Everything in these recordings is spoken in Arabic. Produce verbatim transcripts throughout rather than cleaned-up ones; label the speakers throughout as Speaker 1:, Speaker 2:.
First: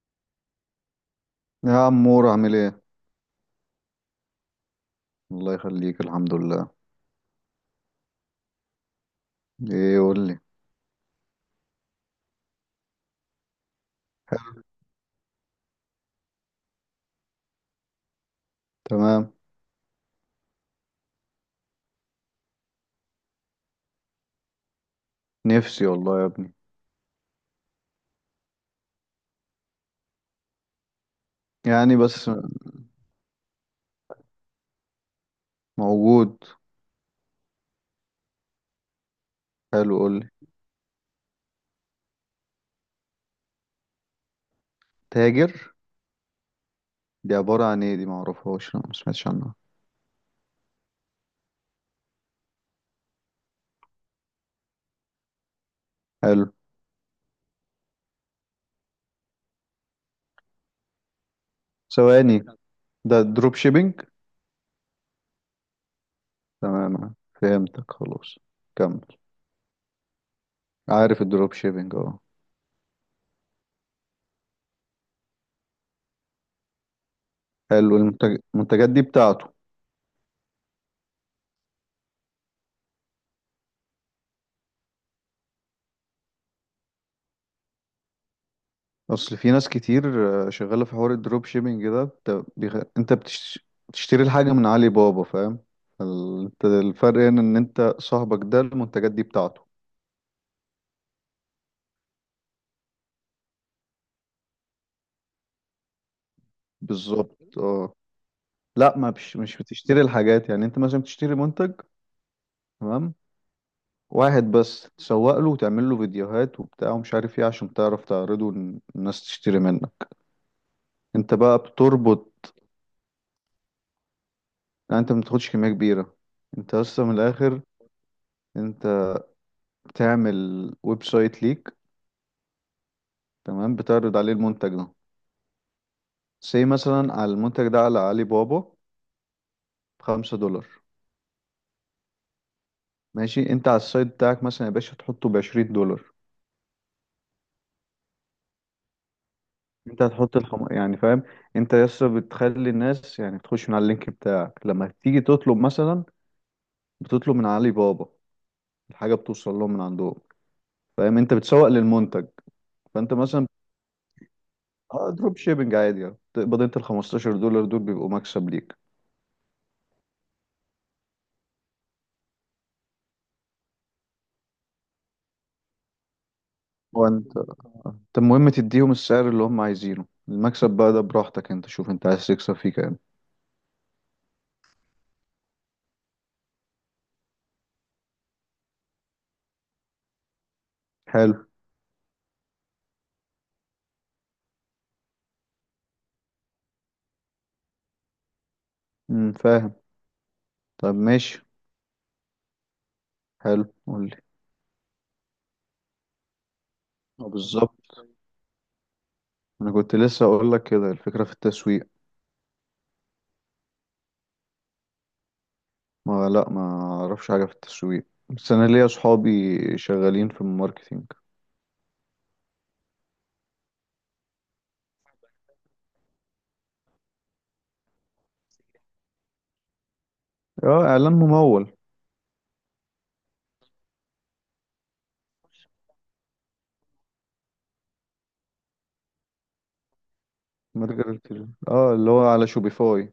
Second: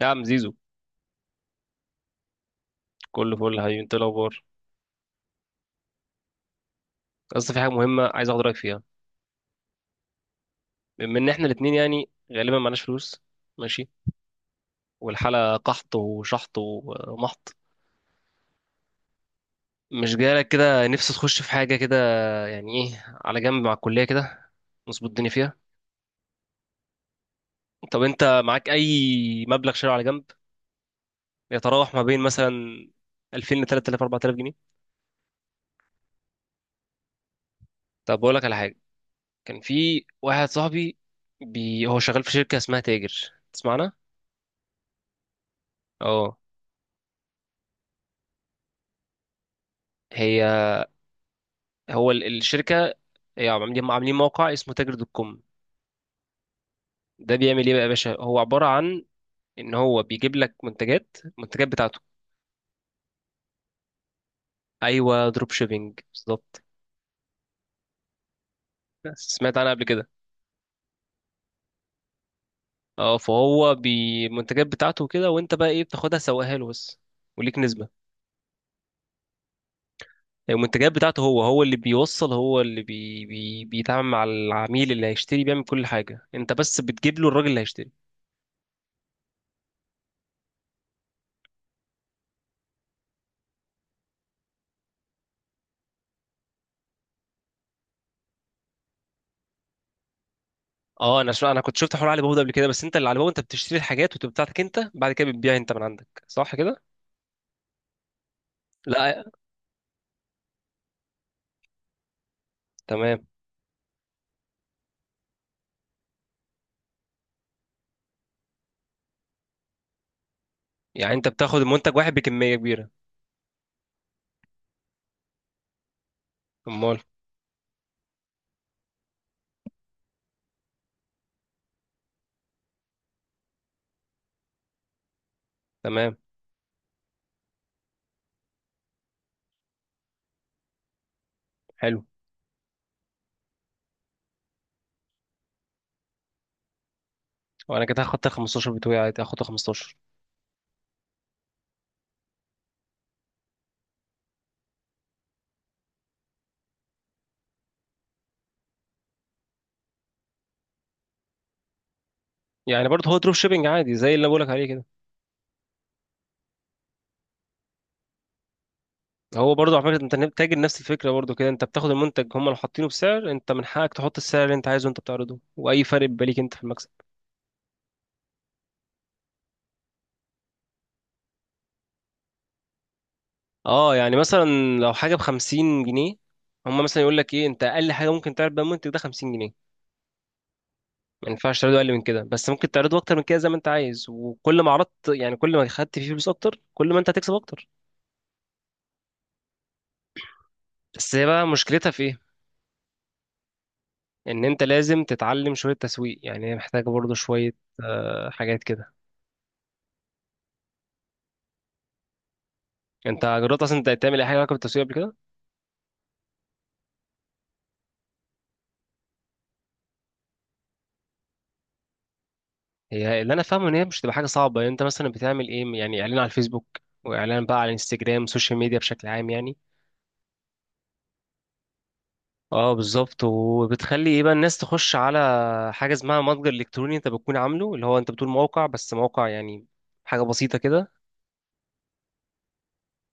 Speaker 1: يا عم زيزو،
Speaker 2: يا عمور، عامل ايه؟
Speaker 1: كله فل يا حبيبي. انت إيه الاخبار؟
Speaker 2: الله يخليك، الحمد لله.
Speaker 1: اصل في حاجه مهمه عايز اخد رايك فيها.
Speaker 2: ايه، قول لي.
Speaker 1: بما ان احنا الاثنين يعني غالبا معناش فلوس، ماشي، والحاله قحط وشحط ومحط.
Speaker 2: تمام.
Speaker 1: مش جايلك كده نفسي تخش في حاجه كده، يعني ايه على جنب مع الكليه كده، نظبط الدنيا فيها؟
Speaker 2: نفسي والله يا ابني.
Speaker 1: طب انت معاك اي مبلغ شهري على جنب، يتراوح
Speaker 2: يعني
Speaker 1: ما بين
Speaker 2: بس.
Speaker 1: مثلا ألفين ل تلت تلاف، اربعة آلاف جنيه؟
Speaker 2: موجود.
Speaker 1: طب بقول لك على حاجه. كان
Speaker 2: حلو،
Speaker 1: في
Speaker 2: قول
Speaker 1: واحد
Speaker 2: لي.
Speaker 1: صاحبي بي... هو شغال في شركه اسمها تاجر، تسمعنا؟
Speaker 2: تاجر.
Speaker 1: اه.
Speaker 2: دي عبارة عن ايه؟ دي معرفهاش، لا، ما سمعتش عنها.
Speaker 1: هي هو ال- الشركه هي عاملين عاملين موقع اسمه تاجر دوت كوم.
Speaker 2: حلو.
Speaker 1: ده بيعمل ايه بقى يا باشا؟ هو عباره عن ان هو بيجيب لك منتجات، المنتجات بتاعته.
Speaker 2: ثواني. ده دروب شيبينج.
Speaker 1: ايوه، دروب شيبينج بالظبط.
Speaker 2: تمام، فهمتك، خلاص كمل.
Speaker 1: سمعت عنها قبل كده.
Speaker 2: عارف الدروب شيبينج، اه.
Speaker 1: اه، فهو بالمنتجات بتاعته كده، وانت بقى ايه؟ بتاخدها سواها له بس، وليك نسبه.
Speaker 2: حلو. المنتج... المنتجات دي بتاعته.
Speaker 1: المنتجات بتاعته، هو هو اللي بيوصل، هو اللي بي بي بيتعامل مع العميل اللي هيشتري، بيعمل كل حاجه. انت بس بتجيب له الراجل اللي هيشتري.
Speaker 2: اصل في ناس كتير. آه، شغاله في حوار الدروب شيبينج ده. بت- بيخ... انت بتش... بتشتري الحاجه من علي بابا، فاهم؟ ال- انت الفرق هنا ان انت صاحبك ده المنتجات دي بتاعته.
Speaker 1: اه، انا شو انا كنت شفت حوار علي بابا ده قبل كده، بس انت اللي علي بابا انت بتشتري الحاجات وتبقى بتاعتك انت، بعد كده بتبيع انت من عندك، صح كده؟
Speaker 2: بالظبط، اه. لا، ما
Speaker 1: لا،
Speaker 2: بش... مش بتشتري الحاجات، يعني انت مثلا بتشتري منتج. تمام.
Speaker 1: تمام.
Speaker 2: واحد بس تسوق له وتعمل له فيديوهات وبتاع ومش عارف ايه، عشان تعرف تعرضه إن الناس تشتري منك.
Speaker 1: يعني انت
Speaker 2: انت بقى
Speaker 1: بتاخد المنتج واحد
Speaker 2: بتربط.
Speaker 1: بكميه كبيره؟
Speaker 2: يعني انت ما بتاخدش كميه كبيره. انت
Speaker 1: امال.
Speaker 2: اصلا من الاخر. انت بتعمل ويب سايت ليك. تمام، بتعرض عليه المنتج ده.
Speaker 1: تمام،
Speaker 2: سي مثلا على المنتج ده على علي بابا بخمسة دولار.
Speaker 1: حلو،
Speaker 2: ماشي، انت على السايت بتاعك مثلا يا باشا تحطه بعشرين دولار.
Speaker 1: وانا كده هاخد خمستاشر بتوعي، عادي هاخد خمسة عشر.
Speaker 2: انت هتحط الخم... يعني فاهم. انت لسه بتخلي الناس يعني تخش من على اللينك بتاعك، لما تيجي تطلب مثلا بتطلب من علي بابا، الحاجة بتوصل لهم من عندهم. فاهم؟ انت بتسوق للمنتج.
Speaker 1: يعني برضه
Speaker 2: فانت
Speaker 1: هو دروب
Speaker 2: مثلا.
Speaker 1: شيبنج عادي زي اللي بقولك عليه كده.
Speaker 2: اه، دروب شيبنج عادي، يعني تقبض انت ال خمسة عشر دولار دول بيبقوا مكسب ليك.
Speaker 1: هو برضه على فكره انت تاجر، نفس الفكره برضه كده. انت بتاخد المنتج، هم اللي حاطينه بسعر، انت من حقك تحط السعر اللي انت عايزه. انت بتعرضه، واي فرق بيبقى ليك انت في المكسب.
Speaker 2: وانت انت المهم تديهم السعر اللي هم عايزينه، المكسب بقى ده براحتك، انت شوف انت عايز تكسب فيه كام.
Speaker 1: اه يعني مثلا، لو حاجه ب خمسين جنيه، هم مثلا يقول لك ايه، انت اقل حاجه ممكن تعرض بيها المنتج ده خمسين جنيه. ما
Speaker 2: حلو.
Speaker 1: ينفعش تعرضه اقل من كده، بس ممكن تعرضه اكتر من كده زي ما انت عايز. وكل ما عرضت، يعني كل ما خدت فيه فلوس اكتر، كل ما انت هتكسب اكتر.
Speaker 2: امم فاهم. طب
Speaker 1: بس هي
Speaker 2: ماشي.
Speaker 1: بقى مشكلتها في ايه؟
Speaker 2: حلو، قولي.
Speaker 1: ان انت لازم تتعلم شويه تسويق، يعني هي محتاجه برضه
Speaker 2: اه
Speaker 1: شويه
Speaker 2: بالظبط.
Speaker 1: آه، حاجات كده.
Speaker 2: انا كنت لسه اقول لك كده، الفكرة في التسويق.
Speaker 1: انت جربت اصلا انت تعمل اي حاجه علاقه بالتسويق قبل كده؟
Speaker 2: ما لا ما اعرفش حاجة في التسويق، بس انا ليا اصحابي شغالين في الماركتينج.
Speaker 1: هي اللي انا فاهمه ان هي مش تبقى حاجه صعبه. يعني انت مثلا بتعمل ايه؟ يعني اعلان على الفيسبوك، واعلان بقى على الانستجرام، سوشيال ميديا بشكل عام يعني.
Speaker 2: اه، اعلان ممول.
Speaker 1: اه بالظبط. وبتخلي ايه بقى الناس تخش على حاجه اسمها متجر الكتروني، انت بتكون عامله، اللي هو انت بتقول موقع، بس موقع يعني حاجه بسيطه كده.
Speaker 2: متجر التليفون، اه، اللي هو على شوبيفاي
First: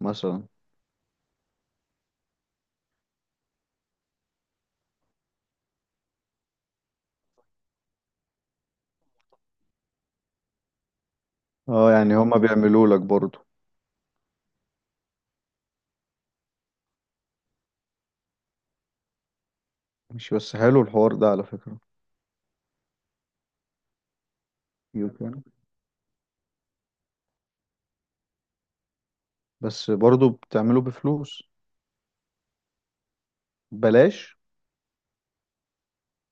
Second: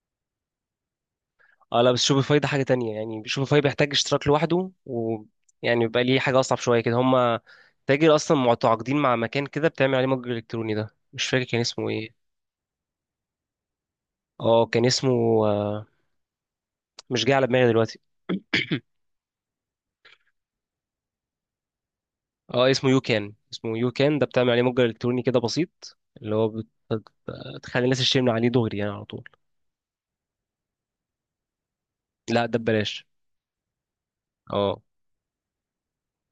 Speaker 2: مثلا.
Speaker 1: اه لا، بس شوبيفاي ده حاجه تانية. يعني شوبيفاي بيحتاج اشتراك لوحده، ويعني بيبقى ليه حاجه اصعب شويه كده. هما تاجر اصلا متعاقدين مع مكان كده بتعمل عليه متجر الكتروني، ده مش فاكر كان اسمه
Speaker 2: اه،
Speaker 1: ايه.
Speaker 2: يعني هما بيعملوا لك برضه.
Speaker 1: اه كان اسمه، آه، مش جاي على دماغي دلوقتي.
Speaker 2: مش بس، حلو الحوار ده على فكرة.
Speaker 1: اه، اسمه يو كان، اسمه يو كان. ده بتعمل عليه متجر الكتروني كده
Speaker 2: يمكن.
Speaker 1: بسيط، اللي هو بت- بتخلي الناس تشتري من عليه دغري يعني على طول.
Speaker 2: بس برضه بتعمله بفلوس؟
Speaker 1: لا ده ببلاش.
Speaker 2: بلاش.
Speaker 1: اه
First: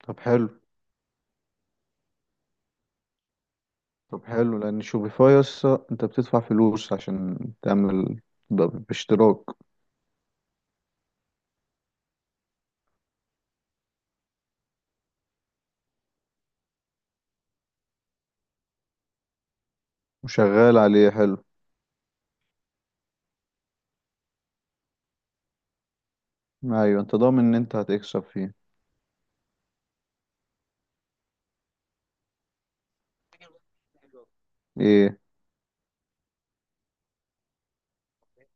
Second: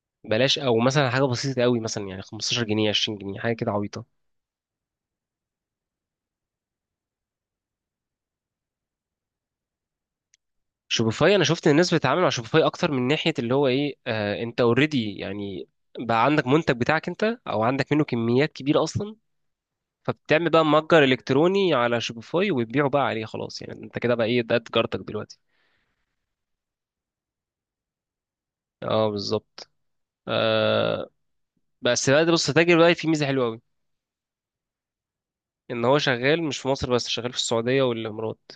Speaker 2: طب حلو.
Speaker 1: بلاش، او مثلا حاجه بسيطه قوي مثلا يعني خمستاشر جنيه، عشرين جنيه، حاجه كده عبيطه.
Speaker 2: طب حلو، لان شوبيفاي يسا انت بتدفع فلوس عشان تعمل، ده باشتراك.
Speaker 1: شوبيفاي، انا شفت ان الناس بتتعامل مع شوبيفاي اكتر من ناحيه اللي هو ايه، آه انت اوريدي يعني بقى عندك منتج بتاعك انت، او عندك منه كميات كبيره اصلا. فبتعمل بقى
Speaker 2: وشغال
Speaker 1: متجر
Speaker 2: عليه، حلو.
Speaker 1: الكتروني على شوبيفاي وتبيعه بقى عليه خلاص، يعني انت كده بقى ايه، ده تجارتك دلوقتي.
Speaker 2: ايوه، انت ضامن ان انت هتكسب فيه.
Speaker 1: اه بالظبط. آه. بس بقى ده بص، تاجر بقى في ميزه حلوه قوي.
Speaker 2: ايه؟
Speaker 1: ان هو شغال مش في مصر بس، شغال في السعوديه والامارات.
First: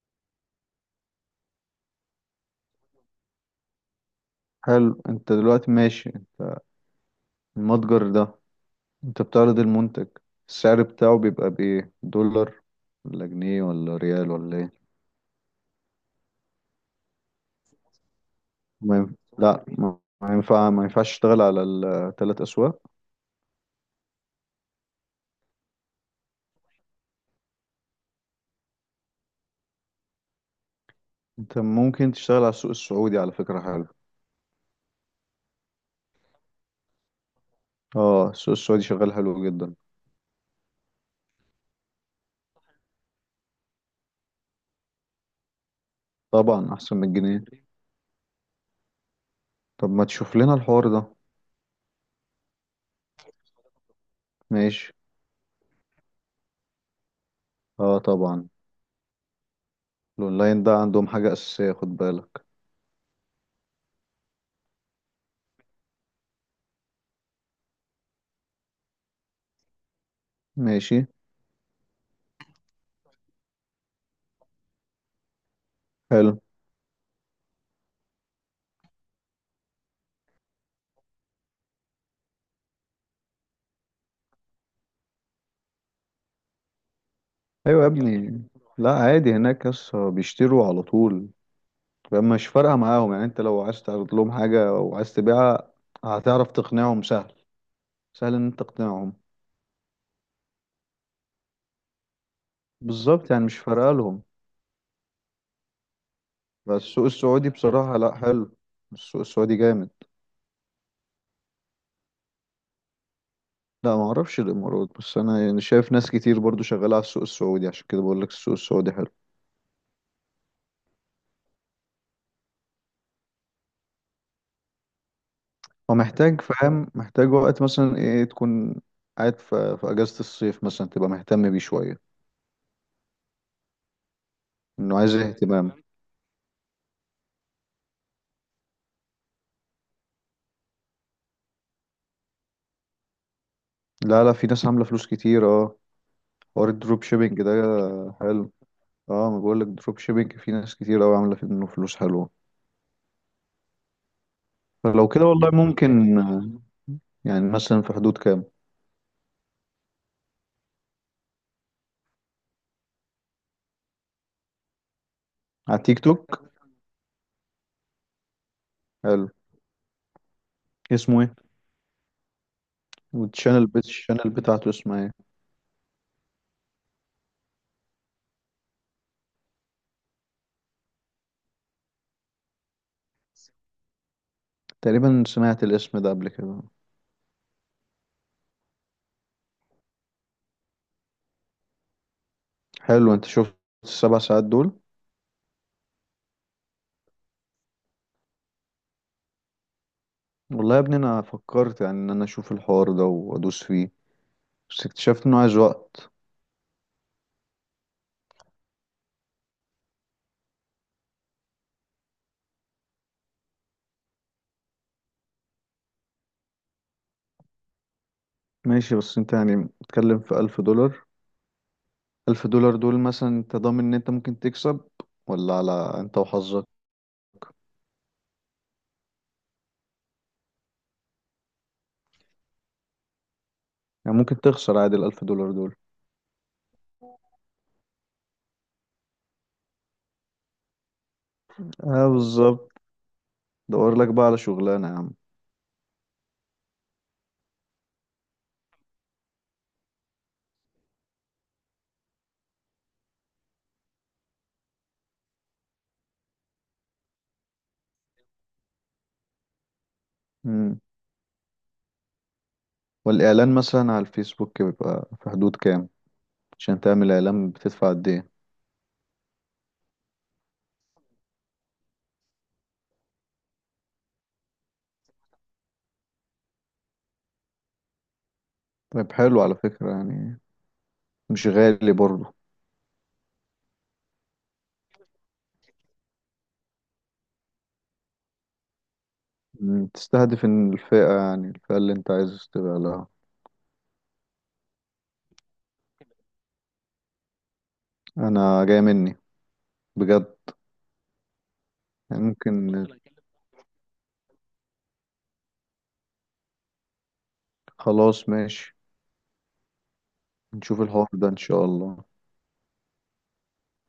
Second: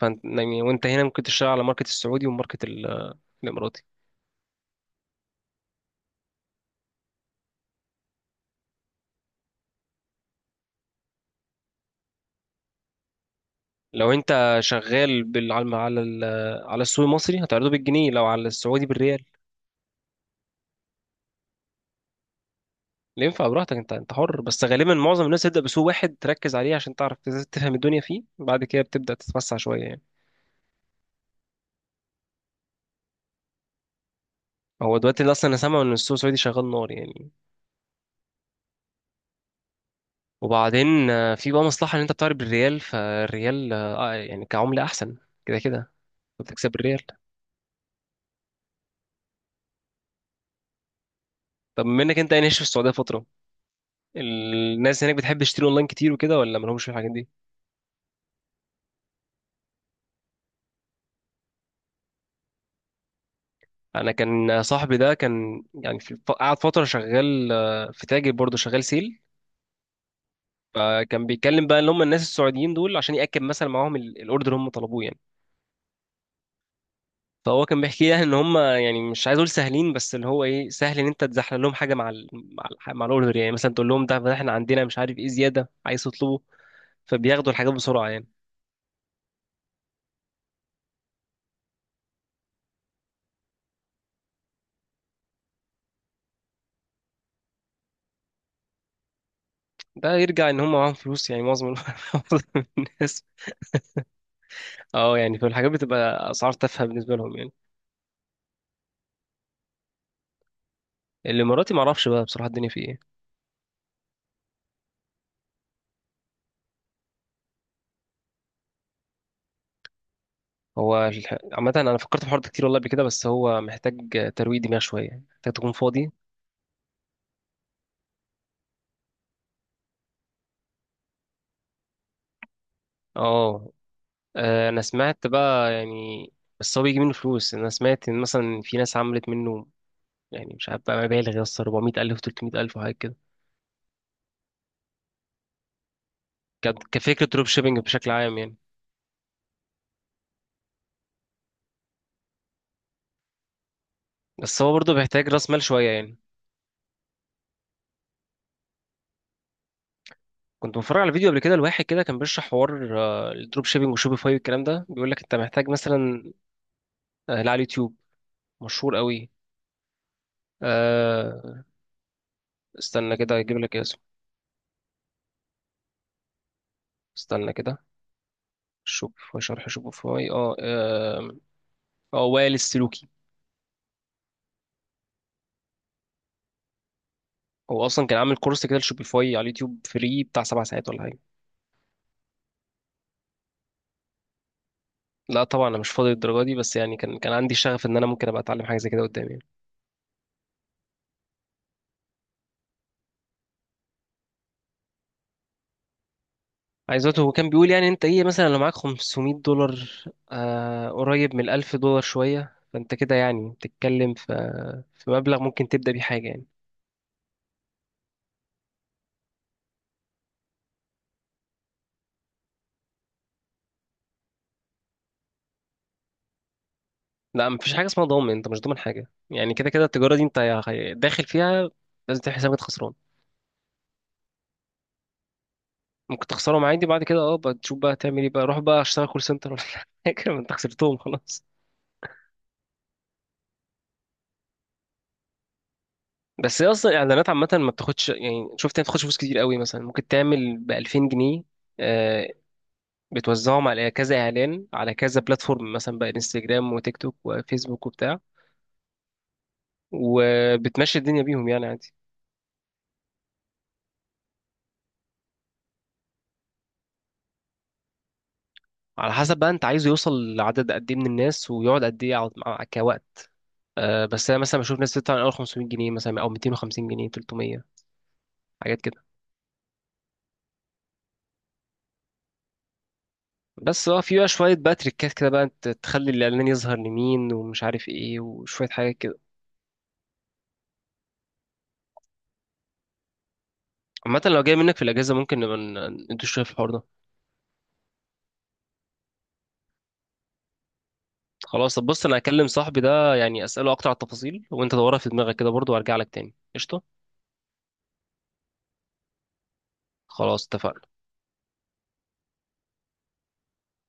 Speaker 1: فانت يعني وانت هنا ممكن تشتغل على ماركت السعودي وماركت ال- الاماراتي.
Speaker 2: حلو. انت دلوقتي ماشي المتجر ده، انت بتعرض المنتج، السعر بتاعه بيبقى بايه؟ دولار ولا جنيه ولا
Speaker 1: لو
Speaker 2: ريال
Speaker 1: انت
Speaker 2: ولا ايه؟
Speaker 1: شغال بال... على الم- على ال- على السوق المصري هتعرضه بالجنيه، لو على السعودي
Speaker 2: ما ينف...
Speaker 1: بالريال.
Speaker 2: لا، ما ما ينفع ما ينفعش تشتغل على الثلاث اسواق.
Speaker 1: اللي ينفع براحتك انت، انت حر. بس غالبا معظم الناس تبدا بسوق واحد تركز عليه عشان تعرف تز- تفهم الدنيا فيه، بعد كده بتبدا تتوسع شويه يعني.
Speaker 2: انت ممكن تشتغل على السوق السعودي، على فكرة، حلو.
Speaker 1: هو دلوقتي اللي اصلا انا سامع ان السوق السعودي شغال نار يعني.
Speaker 2: اه، السوق السعودي شغال حلو جدا.
Speaker 1: وبعدين آه، في بقى مصلحه ان انت بتعرض بالريال. فالريال آه، يعني كعمله احسن كده كده، بتكسب
Speaker 2: طبعا احسن
Speaker 1: الريال.
Speaker 2: من الجنيه. طب ما تشوف لنا الحوار ده.
Speaker 1: طب منك انت، يعني عايش في السعوديه فتره،
Speaker 2: ماشي.
Speaker 1: الناس هناك بتحب تشتري اونلاين كتير وكده، ولا مالهمش في الحاجات دي؟
Speaker 2: اه طبعا، الاونلاين ده عندهم حاجة أساسية، خد بالك.
Speaker 1: انا كان صاحبي ده كان يعني في الف- قعد فتره شغال آه، في تاجر برضه شغال سيل.
Speaker 2: ماشي.
Speaker 1: فكان بيتكلم بقى ان هم الناس السعوديين دول عشان ياكد مثلا معاهم ال- الاوردر اللي هم طلبوه يعني.
Speaker 2: حلو.
Speaker 1: فهو كان بيحكي يعني ان هم، يعني مش عايز اقول سهلين بس اللي هو ايه، سهل ان انت تزحلق لهم حاجه مع ال... مع, ال... مع الاوردر، يعني مثلا تقول لهم ده ده احنا عندنا مش عارف ايه زياده عايز تطلبه، فبياخدوا الحاجات
Speaker 2: ايوه يا
Speaker 1: بسرعه يعني.
Speaker 2: ابني. لا، عادي، هناك يس بيشتروا على طول. فما مش فارقة معاهم، يعني انت لو عايز تعرض لهم حاجة او عايز تبيعها هتعرف تقنعهم سهل. سهل ان انت تقنعهم.
Speaker 1: ده يرجع ان هم معاهم فلوس يعني معظم ال- معظم الناس.
Speaker 2: بالظبط، يعني مش فارقة لهم.
Speaker 1: اه يعني، فالحاجات بتبقى اسعار
Speaker 2: بس
Speaker 1: تافهه
Speaker 2: السوق
Speaker 1: بالنسبه لهم
Speaker 2: السعودي
Speaker 1: يعني.
Speaker 2: بصراحة، لا، حلو. السوق السعودي جامد.
Speaker 1: الاماراتي معرفش بقى بصراحه الدنيا فيه ايه.
Speaker 2: لا، ما اعرفش الامارات، بس انا يعني شايف ناس كتير برضو شغالة على السوق السعودي، عشان كده بقول لك السوق السعودي حلو.
Speaker 1: هو الح- عامة أنا فكرت في الحوار ده كتير والله قبل كده، بس هو محتاج ترويق دماغ شوية، محتاج تكون
Speaker 2: هو
Speaker 1: فاضي.
Speaker 2: محتاج، فاهم، محتاج وقت مثلا، ايه، تكون قاعد في, في اجازة الصيف مثلا، تبقى مهتم بيه شوية.
Speaker 1: اه. آه، أنا
Speaker 2: انه عايز
Speaker 1: سمعت
Speaker 2: اهتمام.
Speaker 1: بقى يعني، بس هو بيجي منه فلوس. أنا سمعت إن مثلا في ناس عملت منه، يعني مش عارف بقى، مبالغ يا اسطى اربعمية الف، تلتمية الف وحاجات كده.
Speaker 2: لا لا، في ناس عاملة فلوس كتير، اه. حوار
Speaker 1: ك-
Speaker 2: الدروب
Speaker 1: كفكرة،
Speaker 2: شيبينج
Speaker 1: دروب
Speaker 2: ده.
Speaker 1: شيبينج بشكل عام
Speaker 2: حلو.
Speaker 1: يعني.
Speaker 2: اه، ما بقول لك، دروب شيبينج في ناس كتير قوي عاملة منه فلوس حلوة.
Speaker 1: بس هو برضه
Speaker 2: فلو كده
Speaker 1: بيحتاج رأس
Speaker 2: والله
Speaker 1: مال شوية يعني.
Speaker 2: ممكن آه، يعني مثلا في حدود كام؟
Speaker 1: كنت بتفرج على فيديو قبل كده لواحد كده كان بيشرح حوار آه، الدروب شيبينج وشوبيفاي والكلام ده، بيقول لك أنت محتاج
Speaker 2: على تيك
Speaker 1: مثلا.
Speaker 2: توك؟
Speaker 1: آه، لا، على اليوتيوب. مشهور
Speaker 2: حلو.
Speaker 1: قوي.
Speaker 2: اسمه ايه؟
Speaker 1: آه، استنى كده أجيب
Speaker 2: والشانل
Speaker 1: لك.
Speaker 2: بت الشانل بتاعته اسمها ايه؟
Speaker 1: استنى كده. شوبيفاي، شرح شوبيفاي. اه، آم، اه وائل السلوكي.
Speaker 2: تقريبا سمعت الاسم ده قبل كده.
Speaker 1: هو اصلا كان عامل كورس كده لشوبيفاي على اليوتيوب فري بتاع سبع ساعات ولا حاجه.
Speaker 2: حلو، انت شفت السبع ساعات دول؟
Speaker 1: لا طبعا انا مش فاضي للدرجه دي، بس يعني كان كان عندي شغف ان انا ممكن ابقى اتعلم حاجه زي كده قدام يعني.
Speaker 2: والله يا ابني انا فكرت، يعني ان انا اشوف الحوار ده وادوس فيه، بس اكتشفت انه عايز وقت.
Speaker 1: عايز دلوقتي، هو كان بيقول يعني انت ايه مثلا، لو معاك خمسمية دولار آه قريب من الف دولار شويه، فانت كده يعني بتتكلم في في مبلغ ممكن تبدا بيه حاجه يعني.
Speaker 2: ماشي، بس انت يعني بتتكلم في الف دولار. الف دولار دول مثلا انت ضامن ان انت ممكن تكسب، ولا على، انت وحظك؟
Speaker 1: لا مفيش حاجه اسمها ضامن، انت مش ضامن حاجه. يعني كده كده التجاره دي انت يا- داخل فيها، لازم تعمل حسابك خسران.
Speaker 2: يعني ممكن تخسر عادي الالف دولار دول.
Speaker 1: ممكن تخسرهم عادي، بعد كده اه بقى تشوف بقى تعمل ايه بقى، روح بقى اشتغل كول سنتر ولا حاجه ما انت خسرتهم خلاص.
Speaker 2: اه بالظبط. دور لك بقى على شغلانة يا عم.
Speaker 1: بس هي اصلا الاعلانات عامه ما بتاخدش يعني، شفت هي بتاخدش فلوس كتير قوي. مثلا ممكن تعمل ب ألفين جنيه، آه، بتوزعهم على كذا اعلان على كذا بلاتفورم مثلا بقى، انستجرام وتيك توك وفيسبوك وبتاع،
Speaker 2: مم.
Speaker 1: وبتمشي الدنيا بيهم يعني عادي.
Speaker 2: والاعلان مثلا على الفيسبوك بيبقى في حدود كام؟ عشان تعمل اعلان بتدفع قد ايه؟
Speaker 1: على حسب بقى انت عايزه يوصل لعدد قد ايه من الناس، ويقعد قد ايه يقعد مع- كوقت. آه، بس انا مثلا بشوف ناس بتدفع من اول خمسمية جنيه، مثلا او ميتين وخمسين جنيه، تلتمية حاجات كده.
Speaker 2: طيب، حلو على فكرة، يعني مش غالي برضه.
Speaker 1: بس اه في بقى شوية بقى تريكات كده بقى، انت تخلي الإعلان يظهر لمين ومش عارف ايه وشوية حاجات كده.
Speaker 2: مم. تستهدف إن الفئة يعني الفئة اللي انت عايز تبقى لها.
Speaker 1: عامة لو جاي منك في الأجازة، ممكن نبقى ن- ندوس شوية في الحوار ده.
Speaker 2: انا جاي مني، بجد.
Speaker 1: خلاص، طب بص أنا
Speaker 2: يعني خلاص،
Speaker 1: هكلم
Speaker 2: ممكن
Speaker 1: صاحبي
Speaker 2: عليا.
Speaker 1: ده يعني أسأله أكتر على التفاصيل، وأنت دورها في دماغك كده برضه، وأرجع لك تاني. قشطة.
Speaker 2: خلاص، ماشي.
Speaker 1: خلاص
Speaker 2: نشوف
Speaker 1: اتفقنا.
Speaker 2: الحوار ده ان شاء الله.